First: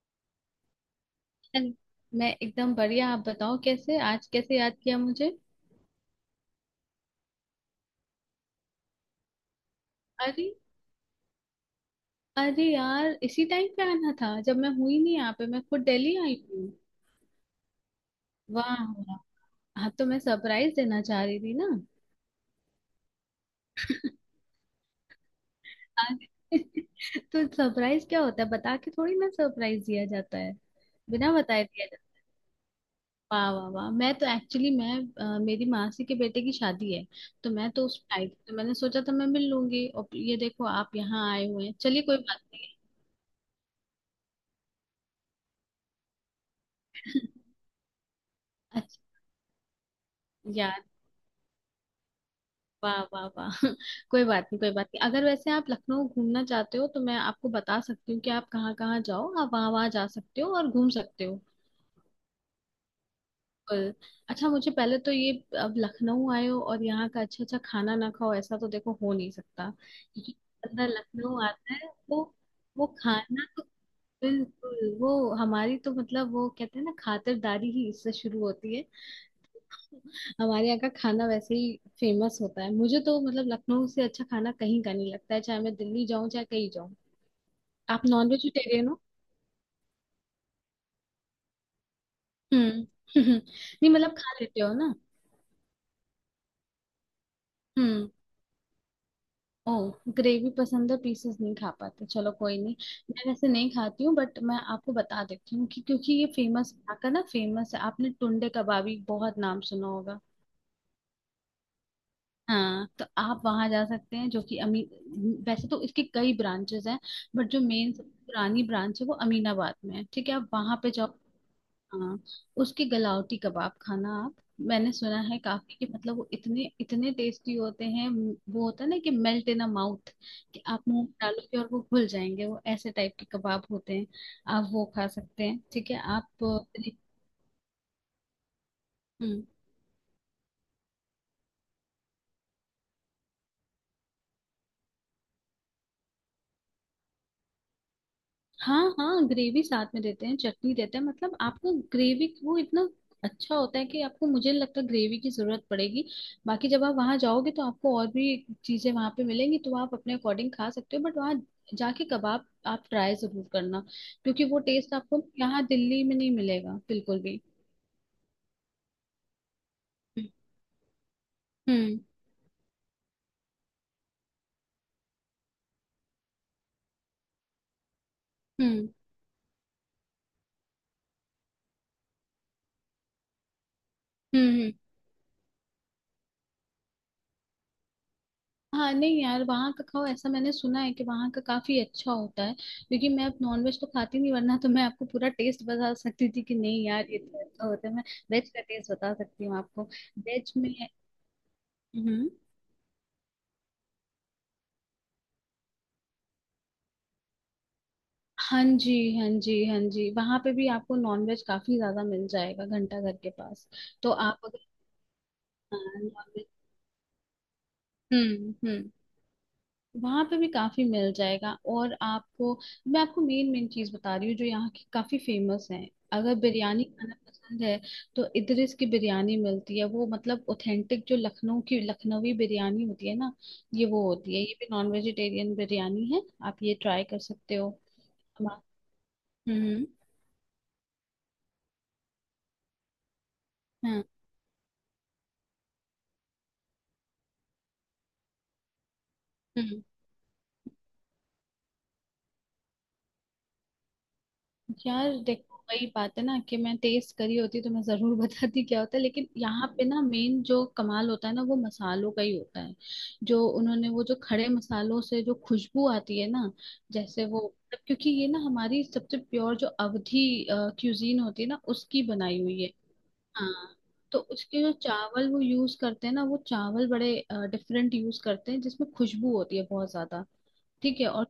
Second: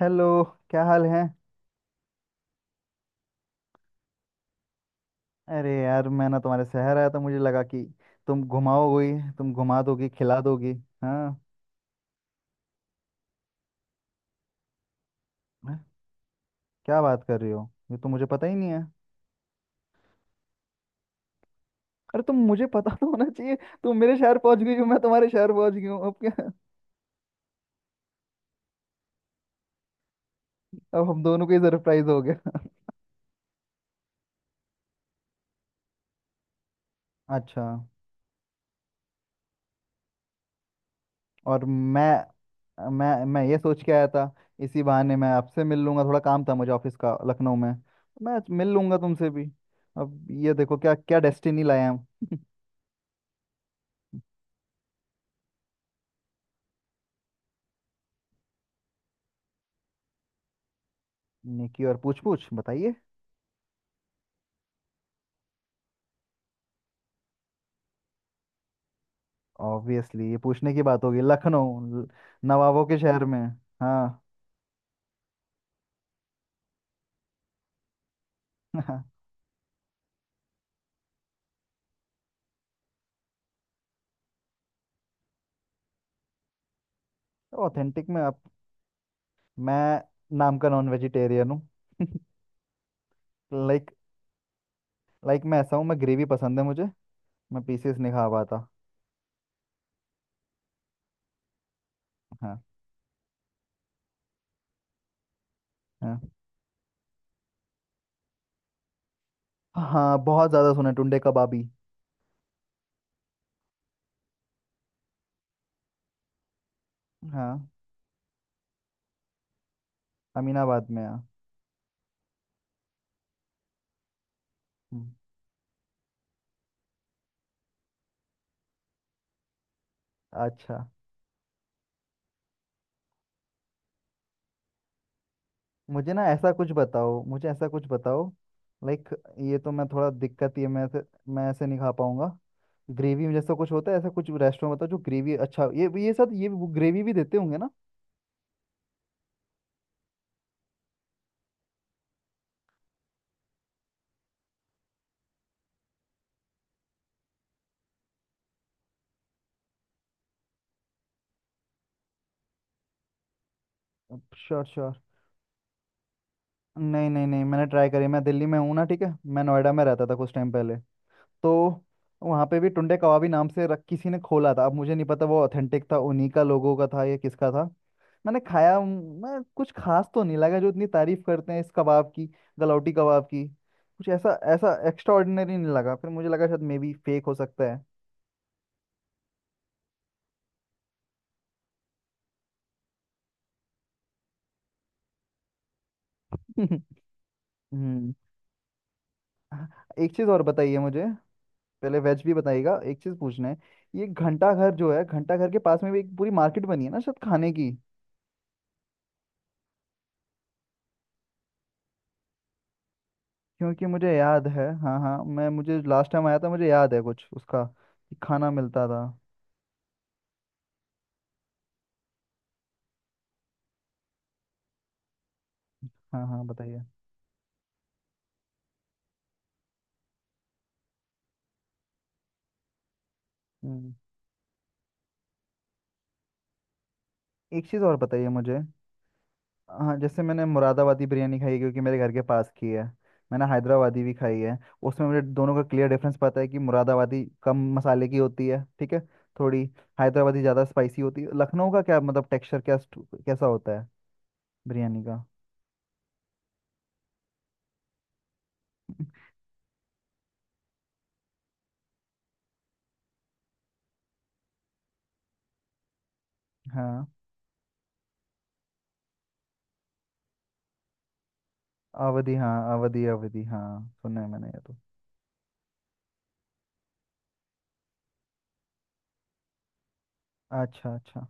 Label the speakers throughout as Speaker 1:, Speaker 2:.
Speaker 1: Hello. क्या हाल है?
Speaker 2: मैं एकदम बढ़िया। आप बताओ कैसे, आज कैसे याद किया मुझे?
Speaker 1: अरे यार मैं ना तुम्हारे शहर आया था, मुझे लगा कि तुम घुमाओगी, तुम घुमा दोगी, खिला
Speaker 2: अरे
Speaker 1: दोगी। हाँ।
Speaker 2: अरे यार इसी टाइम पे आना था, जब मैं हुई नहीं यहाँ पे, मैं खुद
Speaker 1: मैं-
Speaker 2: दिल्ली आई हूँ।
Speaker 1: क्या बात कर रही हो, ये तो मुझे पता ही नहीं
Speaker 2: वाह
Speaker 1: है।
Speaker 2: वाह। हाँ तो मैं सरप्राइज देना चाह रही थी ना।
Speaker 1: अरे तुम, मुझे पता तो होना चाहिए। तुम मेरे शहर पहुंच गई हो, मैं तुम्हारे शहर पहुंच गई हूँ, अब क्या?
Speaker 2: अरे, तो सरप्राइज क्या होता है, बता के थोड़ी ना सरप्राइज दिया जाता है।
Speaker 1: अब हम
Speaker 2: बिना
Speaker 1: दोनों को ही
Speaker 2: बताए दिया जाता
Speaker 1: सरप्राइज हो
Speaker 2: है।
Speaker 1: गया।
Speaker 2: वाह वाह वाह, मैं तो एक्चुअली मैं मेरी मासी के बेटे की शादी है। तो
Speaker 1: अच्छा।
Speaker 2: मैं तो उस आई थी, तो मैंने सोचा था मैं मिल लूंगी, और ये देखो आप यहाँ आए
Speaker 1: और
Speaker 2: हुए हैं। चलिए कोई बात नहीं।
Speaker 1: मैं ये सोच के आया था, इसी बहाने मैं आपसे मिल लूंगा। थोड़ा काम था मुझे ऑफिस का लखनऊ में, मैं मिल लूंगा
Speaker 2: अच्छा
Speaker 1: तुमसे भी। अब ये देखो
Speaker 2: यार,
Speaker 1: क्या क्या डेस्टिनी लाया हम।
Speaker 2: वाह वाह वाह। कोई बात नहीं, कोई बात नहीं। अगर वैसे आप लखनऊ घूमना चाहते हो तो मैं आपको बता सकती हूँ कि आप कहाँ कहाँ जाओ, आप वहाँ वहाँ जा सकते हो और घूम सकते हो।
Speaker 1: निकी, और पूछ पूछ बताइए।
Speaker 2: बिल्कुल। अच्छा, मुझे पहले तो ये, अब लखनऊ आए हो और यहाँ का अच्छा अच्छा खाना ना खाओ, ऐसा तो देखो हो नहीं सकता।
Speaker 1: ऑब्वियसली
Speaker 2: क्योंकि
Speaker 1: ये पूछने की
Speaker 2: बंदा
Speaker 1: बात होगी
Speaker 2: लखनऊ आता
Speaker 1: लखनऊ
Speaker 2: है वो
Speaker 1: नवाबों
Speaker 2: वो
Speaker 1: के शहर में।
Speaker 2: खाना तो
Speaker 1: हाँ।
Speaker 2: बिल्कुल वो, हमारी तो मतलब वो कहते हैं ना, खातिरदारी ही इससे शुरू होती है। हमारे यहाँ का खाना वैसे ही फेमस होता है, मुझे तो मतलब लखनऊ से अच्छा खाना कहीं का नहीं लगता है, चाहे मैं दिल्ली जाऊं चाहे कहीं जाऊं। आप
Speaker 1: ऑथेंटिक में
Speaker 2: नॉन
Speaker 1: आप।
Speaker 2: वेजिटेरियन हो?
Speaker 1: मैं नाम का नॉन वेजिटेरियन हूँ।
Speaker 2: हम्म।
Speaker 1: लाइक,
Speaker 2: नहीं मतलब खा लेते हो ना।
Speaker 1: मैं ऐसा हूँ, मैं ग्रेवी पसंद है मुझे, मैं पीसेस
Speaker 2: हम्म।
Speaker 1: नहीं खा पाता।
Speaker 2: ओह, ग्रेवी पसंद है, पीसेस नहीं खा पाते, चलो कोई
Speaker 1: हाँ।
Speaker 2: नहीं। मैं वैसे नहीं खाती हूँ, बट मैं आपको बता देती हूँ कि, क्योंकि
Speaker 1: हाँ,
Speaker 2: ये फेमस यहाँ का ना, फेमस है। आपने टुंडे कबाबी बहुत नाम सुना
Speaker 1: हाँ
Speaker 2: होगा।
Speaker 1: बहुत ज़्यादा सुना है टुंडे कबाबी।
Speaker 2: हाँ तो आप वहां जा सकते हैं जो कि अमी, वैसे तो इसके कई ब्रांचेस हैं, बट जो
Speaker 1: हाँ।
Speaker 2: मेन पुरानी ब्रांच है वो अमीनाबाद में है। ठीक है आप वहां
Speaker 1: अमीनाबाद
Speaker 2: पे
Speaker 1: में,
Speaker 2: जाओ।
Speaker 1: हाँ।
Speaker 2: हाँ। उसके गलावटी कबाब खाना आप। मैंने
Speaker 1: हम्म।
Speaker 2: सुना है काफी कि, मतलब वो इतने इतने टेस्टी होते हैं, वो होता है ना कि मेल्ट इन अ माउथ। कि
Speaker 1: अच्छा।
Speaker 2: आप मुंह में डालोगे और वो घुल जाएंगे, वो ऐसे टाइप के कबाब होते हैं। आप वो खा सकते हैं, ठीक है
Speaker 1: मुझे ना
Speaker 2: आप।
Speaker 1: ऐसा कुछ बताओ, मुझे ऐसा कुछ बताओ। लाइक,
Speaker 2: हम्म।
Speaker 1: ये तो मैं थोड़ा दिक्कत, ये मैं ऐसे, मैं ऐसे नहीं खा पाऊंगा। ग्रेवी जैसा कुछ होता है, ऐसा कुछ रेस्टोरेंट बताओ जो ग्रेवी, अच्छा ये साथ, ये वो ग्रेवी भी देते होंगे ना।
Speaker 2: हाँ हाँ, ग्रेवी साथ में देते हैं, चटनी देते हैं। मतलब आपको ग्रेवी वो इतना अच्छा होता है कि आपको, मुझे नहीं लगता ग्रेवी की जरूरत पड़ेगी। बाकी जब आप वहां जाओगे तो आपको और भी चीजें वहां पे मिलेंगी, तो आप अपने अकॉर्डिंग खा सकते हो, बट वहाँ जाके कबाब आप ट्राई जरूर करना। क्योंकि वो
Speaker 1: श्योर, श्योर।
Speaker 2: टेस्ट आपको यहाँ दिल्ली में नहीं मिलेगा,
Speaker 1: नहीं
Speaker 2: बिल्कुल
Speaker 1: नहीं
Speaker 2: भी।
Speaker 1: नहीं, मैंने ट्राई करी, मैं दिल्ली में हूँ ना, ठीक है। मैं नोएडा में रहता था कुछ टाइम पहले, तो
Speaker 2: हम्म।
Speaker 1: वहाँ पे भी टुंडे कबाबी नाम से रख किसी ने खोला था। अब मुझे नहीं पता वो ऑथेंटिक था उन्हीं का, लोगों का था या किसका था। मैंने खाया
Speaker 2: हम्म।
Speaker 1: हूँ, मैं कुछ खास तो नहीं लगा जो इतनी तारीफ करते हैं इस कबाब की, गलौटी कबाब की। कुछ ऐसा
Speaker 2: हम्म। हम्म।
Speaker 1: ऐसा एक्स्ट्रा ऑर्डिनरी नहीं लगा, फिर मुझे लगा शायद मे बी फेक हो सकता है।
Speaker 2: हाँ नहीं यार, वहाँ का खाओ, ऐसा मैंने सुना है कि वहाँ का काफी अच्छा होता है। क्योंकि मैं अब नॉनवेज तो खाती नहीं, वरना तो मैं आपको पूरा टेस्ट बता सकती थी कि नहीं यार ये तो अच्छा होता है। मैं
Speaker 1: हम्म।
Speaker 2: वेज का टेस्ट बता सकती हूँ
Speaker 1: हाँ।
Speaker 2: आपको।
Speaker 1: एक चीज़ और
Speaker 2: वेज में।
Speaker 1: बताइए मुझे। पहले वेज
Speaker 2: हम्म।
Speaker 1: भी बताइएगा, एक चीज़ पूछना है। ये घंटा घर जो है, घंटा घर के पास में भी एक पूरी मार्केट बनी है ना शायद खाने की।
Speaker 2: हाँ जी, हाँ जी हाँ जी, वहाँ पे भी आपको नॉनवेज काफी ज्यादा मिल जाएगा घंटा घर के पास।
Speaker 1: क्योंकि
Speaker 2: तो
Speaker 1: मुझे
Speaker 2: आप
Speaker 1: याद
Speaker 2: अगर,
Speaker 1: है, हाँ हाँ, मैं मुझे
Speaker 2: हाँ,
Speaker 1: लास्ट टाइम आया
Speaker 2: नॉनवेज।
Speaker 1: था, मुझे याद है कुछ उसका, कि खाना
Speaker 2: हम्म।
Speaker 1: मिलता
Speaker 2: हम्म।
Speaker 1: था।
Speaker 2: वहां पे भी काफी मिल जाएगा और आपको, मैं आपको मेन मेन चीज बता रही हूँ जो यहाँ की काफी फेमस है।
Speaker 1: हाँ
Speaker 2: अगर
Speaker 1: हाँ बताइए।
Speaker 2: बिरयानी खाना पसंद है, तो इधर की बिरयानी मिलती है वो, मतलब ऑथेंटिक जो लखनऊ की लखनवी बिरयानी होती है ना, ये
Speaker 1: हम्म।
Speaker 2: वो होती है। ये भी नॉन वेजिटेरियन बिरयानी है। आप ये ट्राई कर सकते
Speaker 1: एक
Speaker 2: हो।
Speaker 1: चीज़ और बताइए मुझे।
Speaker 2: हम्म। हम्म।
Speaker 1: हाँ, जैसे मैंने मुरादाबादी बिरयानी खाई है क्योंकि मेरे घर के पास की है, मैंने हैदराबादी
Speaker 2: हाँ।
Speaker 1: भी खाई है। उसमें मुझे दोनों का क्लियर डिफरेंस पता है कि मुरादाबादी कम मसाले की होती है, ठीक है, थोड़ी।
Speaker 2: हम्म।
Speaker 1: हैदराबादी ज़्यादा स्पाइसी होती है, लखनऊ का क्या मतलब टेक्सचर क्या, कैसा होता है बिरयानी
Speaker 2: यार
Speaker 1: का?
Speaker 2: देखो वही बात है ना, कि मैं टेस्ट करी होती तो मैं जरूर बताती क्या होता है। लेकिन यहाँ पे ना, मेन जो कमाल होता है ना वो मसालों का ही होता है। जो उन्होंने, वो जो खड़े मसालों से जो खुशबू आती है ना।
Speaker 1: हाँ।
Speaker 2: जैसे वो, मतलब क्योंकि ये ना हमारी सबसे प्योर जो अवधी क्यूजीन होती है ना, उसकी
Speaker 1: अवधी,
Speaker 2: बनाई
Speaker 1: हाँ
Speaker 2: हुई है।
Speaker 1: अवधी, अवधी हाँ,
Speaker 2: हाँ। तो
Speaker 1: सुना है मैंने ये
Speaker 2: उसके जो
Speaker 1: तो।
Speaker 2: चावल वो यूज करते हैं ना, वो चावल बड़े डिफरेंट यूज करते हैं, जिसमें खुशबू होती है बहुत ज्यादा।
Speaker 1: अच्छा
Speaker 2: ठीक है।
Speaker 1: अच्छा।
Speaker 2: और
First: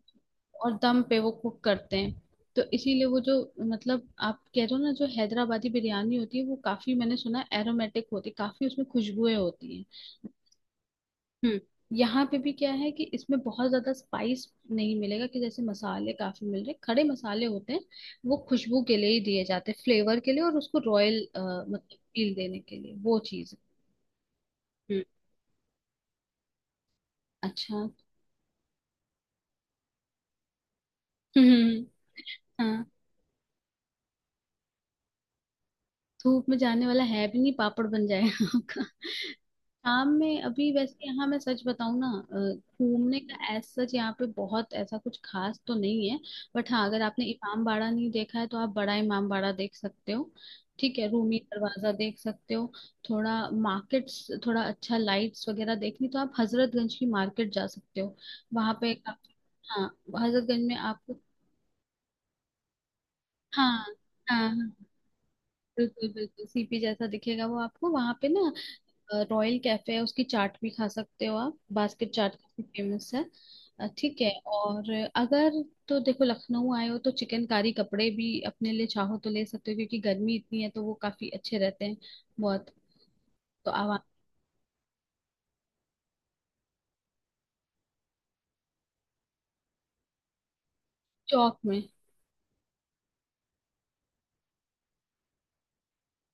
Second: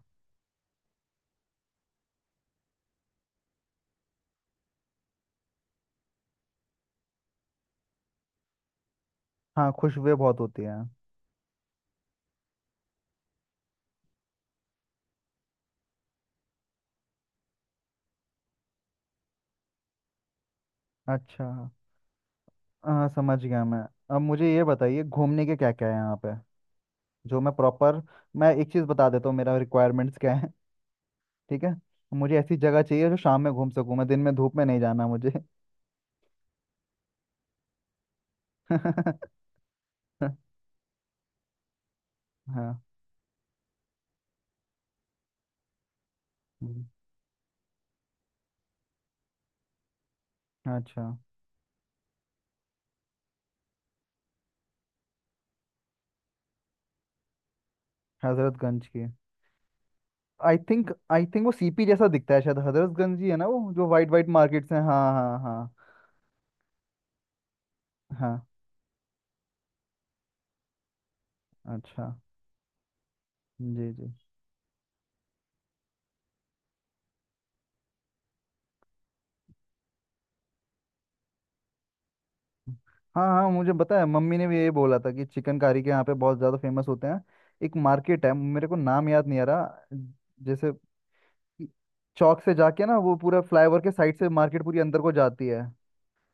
Speaker 2: और दम पे वो कुक करते हैं। तो इसीलिए वो जो, मतलब आप कह रहे हो ना जो हैदराबादी बिरयानी होती है वो काफी, मैंने सुना एरोमेटिक होती है काफी, उसमें खुशबुएं
Speaker 1: हाँ
Speaker 2: होती हैं।
Speaker 1: खुशबू बहुत होती है।
Speaker 2: हम्म। यहाँ पे भी क्या है कि इसमें बहुत ज्यादा स्पाइस नहीं मिलेगा, कि जैसे मसाले काफी मिल रहे, खड़े मसाले होते हैं। वो खुशबू के लिए ही दिए जाते हैं, फ्लेवर के लिए, और उसको रॉयल
Speaker 1: अच्छा।
Speaker 2: मतलब फील देने के लिए
Speaker 1: हाँ
Speaker 2: वो
Speaker 1: समझ
Speaker 2: चीज।
Speaker 1: गया मैं। अब मुझे ये बताइए,
Speaker 2: हम्म।
Speaker 1: घूमने के क्या क्या है यहाँ पे? जो मैं
Speaker 2: अच्छा।
Speaker 1: प्रॉपर, मैं एक चीज़ बता देता हूँ, मेरा रिक्वायरमेंट्स क्या है, ठीक है।
Speaker 2: हम्म।
Speaker 1: मुझे ऐसी जगह
Speaker 2: हाँ
Speaker 1: चाहिए जो शाम में घूम सकूँ मैं। दिन में धूप में नहीं जाना मुझे।
Speaker 2: धूप में जाने वाला है भी नहीं, पापड़ बन जाएगा आपका।
Speaker 1: हाँ।
Speaker 2: शाम में, अभी वैसे यहाँ मैं सच बताऊं ना, अ, घूमने का एज सच यहाँ पे बहुत ऐसा कुछ खास तो नहीं है। बट
Speaker 1: हम्म।
Speaker 2: हाँ, अगर आपने इमाम बाड़ा नहीं देखा है तो आप बड़ा इमाम बाड़ा देख सकते हो। ठीक
Speaker 1: अच्छा।
Speaker 2: है, रूमी दरवाजा देख सकते हो। थोड़ा मार्केट्स, थोड़ा अच्छा लाइट्स वगैरह देखनी तो आप हजरतगंज की मार्केट जा सकते हो। वहां
Speaker 1: हजरतगंज
Speaker 2: पे
Speaker 1: की।
Speaker 2: काफी। हाँ
Speaker 1: आई
Speaker 2: हजरतगंज में
Speaker 1: थिंक
Speaker 2: आपको।
Speaker 1: आई थिंक वो सीपी जैसा दिखता है, शायद हजरतगंज ही है ना वो,
Speaker 2: हाँ
Speaker 1: जो वाइट वाइट
Speaker 2: हाँ
Speaker 1: मार्केट्स
Speaker 2: हाँ,
Speaker 1: हैं। हाँ हाँ हाँ
Speaker 2: बिल्कुल बिल्कुल, सीपी जैसा दिखेगा वो आपको। वहां पे
Speaker 1: हाँ।
Speaker 2: ना, रॉयल कैफे है, उसकी चाट भी खा सकते हो आप,
Speaker 1: अच्छा।
Speaker 2: बास्केट चाट काफी फेमस है।
Speaker 1: जी जी।
Speaker 2: ठीक है। और अगर, तो देखो लखनऊ आए हो तो चिकनकारी कपड़े भी अपने लिए चाहो तो ले सकते हो, क्योंकि गर्मी इतनी है तो वो काफी अच्छे रहते हैं बहुत।
Speaker 1: हाँ हाँ
Speaker 2: तो
Speaker 1: मुझे पता
Speaker 2: आवाम,
Speaker 1: है, मम्मी ने भी यही बोला था कि चिकनकारी के यहाँ पे बहुत ज़्यादा फेमस होते हैं। एक मार्केट है, मेरे को नाम याद नहीं आ रहा, जैसे
Speaker 2: चौक में,
Speaker 1: चौक से जाके ना, वो पूरा फ्लाईओवर के साइड से मार्केट पूरी अंदर को जाती है,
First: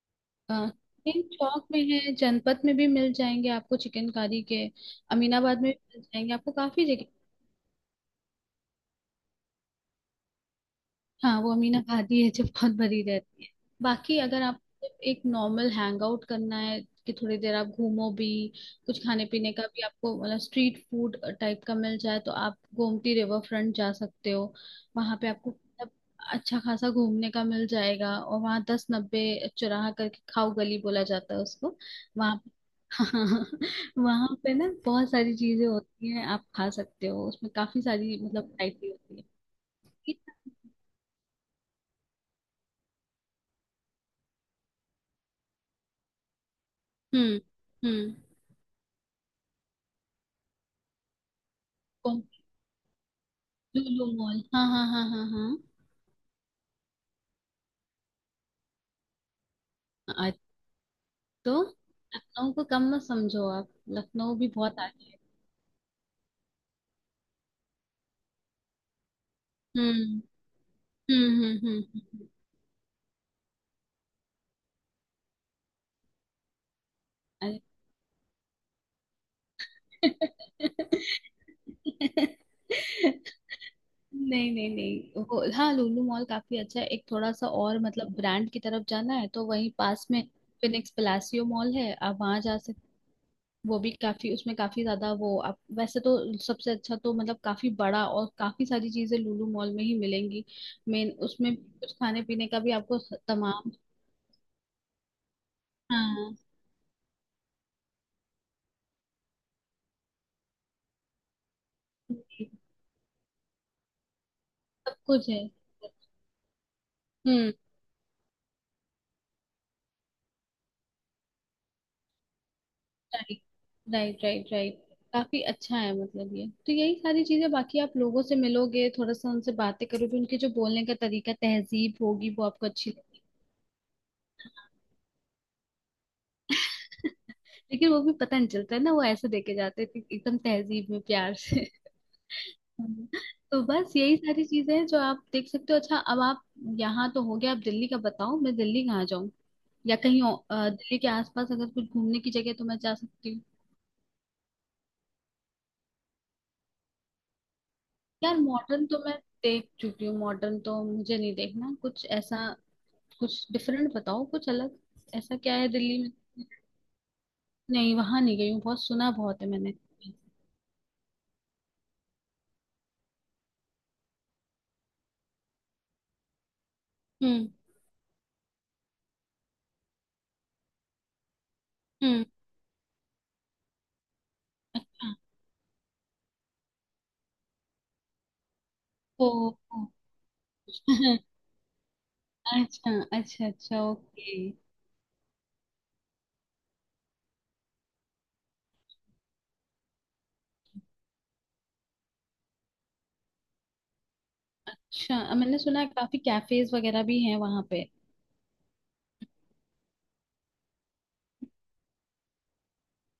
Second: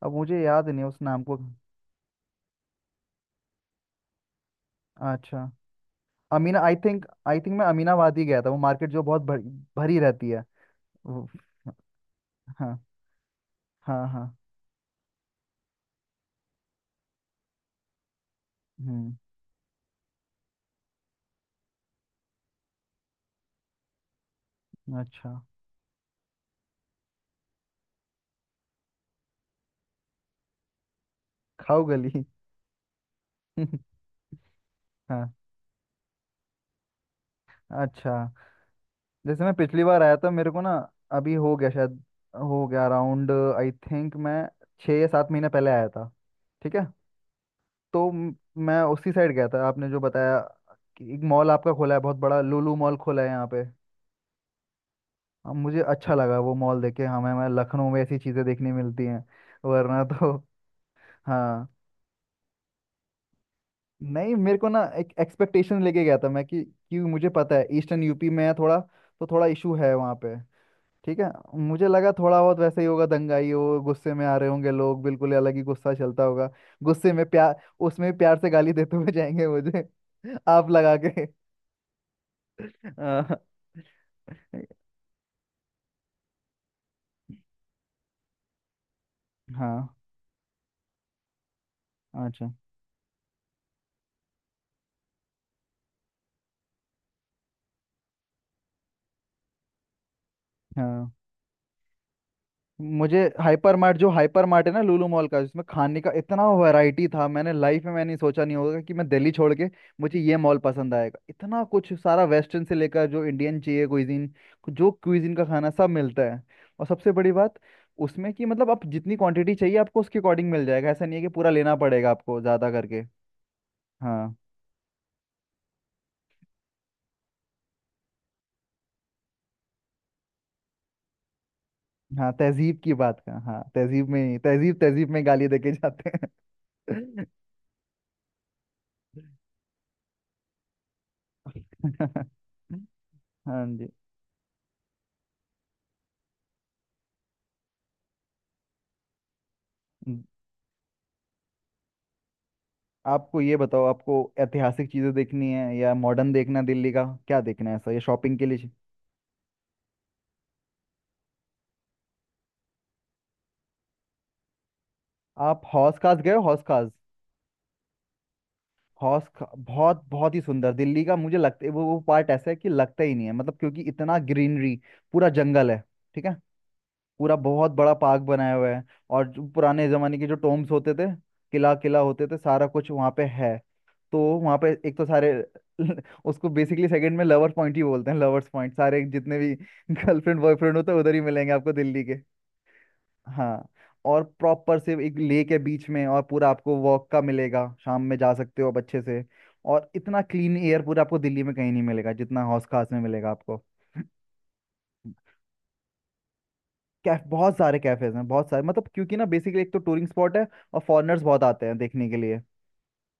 Speaker 1: अब मुझे
Speaker 2: अ,
Speaker 1: याद नहीं है उस
Speaker 2: नहीं,
Speaker 1: नाम को।
Speaker 2: चौक में है, जनपथ में भी मिल जाएंगे आपको चिकनकारी के।
Speaker 1: अच्छा।
Speaker 2: अमीनाबाद में भी मिल जाएंगे आपको,
Speaker 1: अमीना, आई
Speaker 2: काफी
Speaker 1: थिंक
Speaker 2: जगह।
Speaker 1: आई थिंक मैं अमीनाबाद ही गया था, वो मार्केट जो बहुत भरी, भरी रहती है वो-
Speaker 2: हाँ वो अमीना खाती है, जो बहुत
Speaker 1: हाँ
Speaker 2: भरी रहती है।
Speaker 1: हाँ
Speaker 2: बाकी
Speaker 1: हाँ।
Speaker 2: अगर आप एक नॉर्मल हैंग आउट करना है, कि थोड़ी देर आप घूमो भी, कुछ
Speaker 1: हम्म।
Speaker 2: खाने पीने का भी आपको मतलब स्ट्रीट फूड टाइप का मिल जाए, तो आप गोमती रिवर फ्रंट जा सकते हो। वहां पे
Speaker 1: अच्छा।
Speaker 2: आपको मतलब अच्छा खासा घूमने का मिल जाएगा। और वहाँ 1090 चौराहा करके खाऊ गली बोला जाता है उसको।
Speaker 1: खाओ गली।
Speaker 2: वहां वहां पे ना बहुत
Speaker 1: हाँ।
Speaker 2: सारी चीजें होती हैं, आप खा सकते हो, उसमें काफी
Speaker 1: अच्छा।
Speaker 2: सारी मतलब वैरायटी होती है।
Speaker 1: जैसे मैं पिछली बार आया था मेरे को ना, अभी हो गया शायद, हो गया अराउंड, आई थिंक मैं 6 या 7 महीने पहले आया था, ठीक है।
Speaker 2: हम्म।
Speaker 1: तो
Speaker 2: हम्म।
Speaker 1: मैं उसी साइड गया था आपने जो बताया, कि एक मॉल आपका खोला है बहुत
Speaker 2: को,
Speaker 1: बड़ा, लुलु मॉल खोला है यहाँ पे।
Speaker 2: लुलु मॉल, हाँ हाँ हाँ हाँ हाँ।
Speaker 1: अब मुझे अच्छा लगा वो मॉल देख के, हमें हमें लखनऊ में ऐसी चीज़ें देखने मिलती हैं, वरना तो।
Speaker 2: आज तो,
Speaker 1: हाँ।
Speaker 2: लखनऊ को कम मत समझो आप,
Speaker 1: नहीं
Speaker 2: लखनऊ भी
Speaker 1: मेरे को
Speaker 2: बहुत
Speaker 1: ना
Speaker 2: आगे
Speaker 1: एक
Speaker 2: है।
Speaker 1: एक्सपेक्टेशन लेके गया था मैं कि मुझे पता है ईस्टर्न यूपी में है थोड़ा, तो थोड़ा इशू है वहाँ
Speaker 2: हम्म।
Speaker 1: पे, ठीक
Speaker 2: हम्म।
Speaker 1: है।
Speaker 2: हम्म।
Speaker 1: मुझे लगा थोड़ा बहुत वैसे ही होगा, दंगाई हो, गुस्से में आ रहे होंगे लोग, बिल्कुल ही अलग ही गुस्सा चलता होगा, गुस्से में प्यार,
Speaker 2: अरे।
Speaker 1: उसमें भी प्यार से गाली देते हुए जाएंगे मुझे। आप लगा के। हाँ।
Speaker 2: नहीं नहीं नहीं, वो हाँ लुलु मॉल काफी अच्छा है। एक थोड़ा सा और मतलब ब्रांड की तरफ जाना है तो वहीं
Speaker 1: हाँ,
Speaker 2: पास में फिनिक्स पलासियो मॉल है, आप वहां
Speaker 1: अच्छा।
Speaker 2: जा। वो भी काफी, उसमें काफी ज्यादा वो, आप वैसे तो सबसे अच्छा तो मतलब, काफी बड़ा और काफी सारी चीजें लुलु मॉल में ही मिलेंगी।
Speaker 1: हाँ।
Speaker 2: मेन उसमें कुछ खाने पीने का भी आपको
Speaker 1: मुझे
Speaker 2: तमाम।
Speaker 1: हाइपर मार्ट, जो हाइपर मार्ट है ना लुलु मॉल का, इसमें खाने का
Speaker 2: हाँ
Speaker 1: इतना वैरायटी था, मैंने लाइफ में मैंने सोचा नहीं होगा कि मैं दिल्ली छोड़ के मुझे ये मॉल पसंद आएगा। इतना कुछ सारा,
Speaker 2: जी,
Speaker 1: वेस्टर्न से लेकर जो इंडियन चाहिए क्विजीन, जो
Speaker 2: सब कुछ
Speaker 1: क्विजीन
Speaker 2: है।
Speaker 1: का खाना सब मिलता है। और सबसे बड़ी
Speaker 2: हम्म।
Speaker 1: बात उसमें कि मतलब आप जितनी क्वांटिटी चाहिए आपको, उसके अकॉर्डिंग मिल जाएगा। ऐसा नहीं है कि पूरा लेना पड़ेगा आपको ज़्यादा करके।
Speaker 2: राइट, राइट
Speaker 1: हाँ।
Speaker 2: Right right. काफी अच्छा है, मतलब ये तो यही सारी चीजें। बाकी आप लोगों से मिलोगे, थोड़ा सा उनसे बातें करोगे, उनके जो बोलने का तरीका, तहजीब होगी,
Speaker 1: हाँ
Speaker 2: वो आपको
Speaker 1: तहजीब
Speaker 2: अच्छी
Speaker 1: की बात
Speaker 2: लगेगी।
Speaker 1: का, हाँ तहजीब में, तहजीब, तहजीब में गाली देके जाते हैं।
Speaker 2: लेकिन वो भी पता नहीं चलता है ना, वो ऐसे देके जाते हैं कि एकदम तहजीब में, प्यार से। हाँ। तो
Speaker 1: हाँ जी।
Speaker 2: बस यही सारी चीजें हैं जो आप देख सकते हो। अच्छा अब आप, यहाँ तो हो गया, आप दिल्ली का बताओ मैं दिल्ली कहाँ जाऊँ, या
Speaker 1: हम्म।
Speaker 2: कहीं और, दिल्ली के आसपास अगर कुछ घूमने की जगह है, तो मैं जा सकती
Speaker 1: आपको
Speaker 2: हूँ।
Speaker 1: ये बताओ, आपको ऐतिहासिक चीजें देखनी है या मॉडर्न देखना है? दिल्ली का क्या देखना है ऐसा, ये
Speaker 2: यार
Speaker 1: शॉपिंग के लिए
Speaker 2: मॉडर्न तो मैं देख चुकी हूँ, मॉडर्न तो मुझे नहीं देखना, कुछ ऐसा कुछ डिफरेंट बताओ, कुछ अलग। ऐसा क्या
Speaker 1: आप
Speaker 2: है दिल्ली
Speaker 1: हौस खास गए
Speaker 2: में?
Speaker 1: हो, हौस खास।
Speaker 2: नहीं वहां नहीं गई हूँ, बहुत सुना बहुत है मैंने।
Speaker 1: बहुत बहुत ही सुंदर दिल्ली का, मुझे लगता है वो पार्ट ऐसा है कि लगता ही नहीं है मतलब, क्योंकि इतना ग्रीनरी, पूरा जंगल है, ठीक है। पूरा
Speaker 2: हम्म।
Speaker 1: बहुत बड़ा पार्क बनाया हुआ है, और जो पुराने जमाने के जो टोम्स होते थे, किला किला
Speaker 2: हम्म।
Speaker 1: होते थे, सारा कुछ वहाँ पे है। तो वहाँ पे एक तो
Speaker 2: हाँ,
Speaker 1: सारे, उसको बेसिकली सेकंड में लवर्स पॉइंट ही बोलते हैं। लवर्स पॉइंट, सारे
Speaker 2: ओ,
Speaker 1: जितने भी
Speaker 2: ओ।
Speaker 1: गर्लफ्रेंड बॉयफ्रेंड होते हैं उधर ही मिलेंगे आपको दिल्ली के।
Speaker 2: अच्छा, अच्छा
Speaker 1: हाँ।
Speaker 2: अच्छा
Speaker 1: और
Speaker 2: ओके।
Speaker 1: प्रॉपर से एक लेक है बीच में, और पूरा आपको वॉक का मिलेगा, शाम में जा सकते हो आप अच्छे से। और इतना क्लीन एयर पूरा आपको दिल्ली में कहीं नहीं मिलेगा जितना हौस खास में मिलेगा आपको।
Speaker 2: अच्छा, मैंने सुना है काफी कैफेज वगैरह भी
Speaker 1: कैफ,
Speaker 2: हैं
Speaker 1: बहुत
Speaker 2: वहां
Speaker 1: सारे
Speaker 2: पे।
Speaker 1: कैफेज हैं, बहुत सारे, मतलब क्योंकि ना बेसिकली एक तो टूरिंग स्पॉट है और फॉरेनर्स बहुत आते हैं देखने के लिए।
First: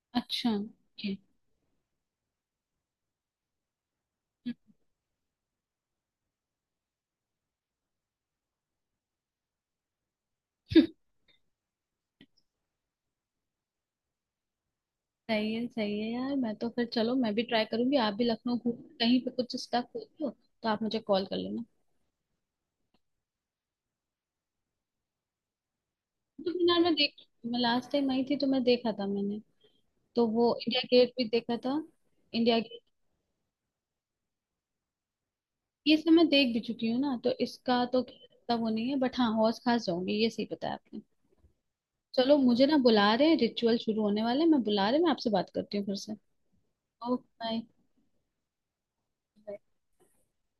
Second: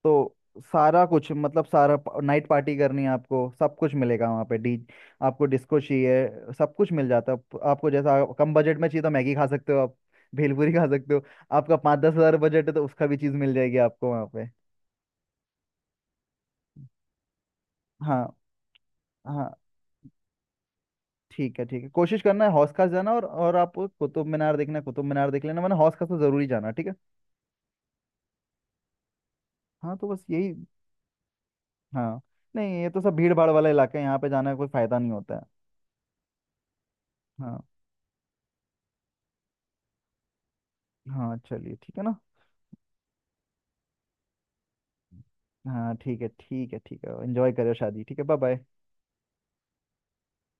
Speaker 1: तो
Speaker 2: अच्छा
Speaker 1: सारा
Speaker 2: ओके।
Speaker 1: कुछ मतलब सारा, नाइट पार्टी करनी है आपको, सब कुछ मिलेगा वहाँ पे। डी, आपको डिस्को चाहिए, सब कुछ मिल जाता है। आप- आपको जैसा कम बजट में चाहिए तो मैगी खा सकते हो आप, भेलपूरी खा सकते हो। आपका 5-10 हज़ार बजट है तो उसका भी चीज़ मिल जाएगी आपको वहाँ पे।
Speaker 2: सही है सही है। यार मैं तो फिर, चलो मैं भी ट्राई करूंगी, आप भी
Speaker 1: हाँ।
Speaker 2: लखनऊ घूम, कहीं पे
Speaker 1: हाँ
Speaker 2: कुछ स्टक हो तो आप मुझे कॉल कर
Speaker 1: ठीक है
Speaker 2: लेना।
Speaker 1: ठीक है। कोशिश करना है हौस खास जाना, और आप कुतुब मीनार देखना, कुतुब मीनार देख लेना, मैंने हौस खास तो जरूरी
Speaker 2: तो
Speaker 1: जाना।
Speaker 2: मीनार
Speaker 1: ठीक है।
Speaker 2: में देख, मैं लास्ट टाइम आई थी तो मैं देखा था मैंने।
Speaker 1: हाँ तो बस
Speaker 2: तो
Speaker 1: यही।
Speaker 2: वो इंडिया गेट भी देखा था,
Speaker 1: हाँ
Speaker 2: इंडिया
Speaker 1: नहीं
Speaker 2: गेट।
Speaker 1: ये तो सब भीड़ भाड़ वाला इलाका है, यहाँ पे जाने का कोई फायदा नहीं होता है।
Speaker 2: ये सब मैं देख भी चुकी हूँ ना, तो
Speaker 1: हाँ।
Speaker 2: इसका तो इतना वो नहीं है, बट हाँ हौस खास जाऊंगी, ये सही बताया आपने।
Speaker 1: हाँ चलिए, ठीक है ना।
Speaker 2: चलो मुझे ना बुला रहे हैं, रिचुअल शुरू होने वाले हैं, मैं बुला रहे हैं, मैं आपसे बात करती हूँ
Speaker 1: हाँ
Speaker 2: फिर से।
Speaker 1: ठीक है, ठीक है, ठीक है।
Speaker 2: Okay
Speaker 1: enjoy
Speaker 2: bye.
Speaker 1: करो शादी, ठीक है। Bye bye.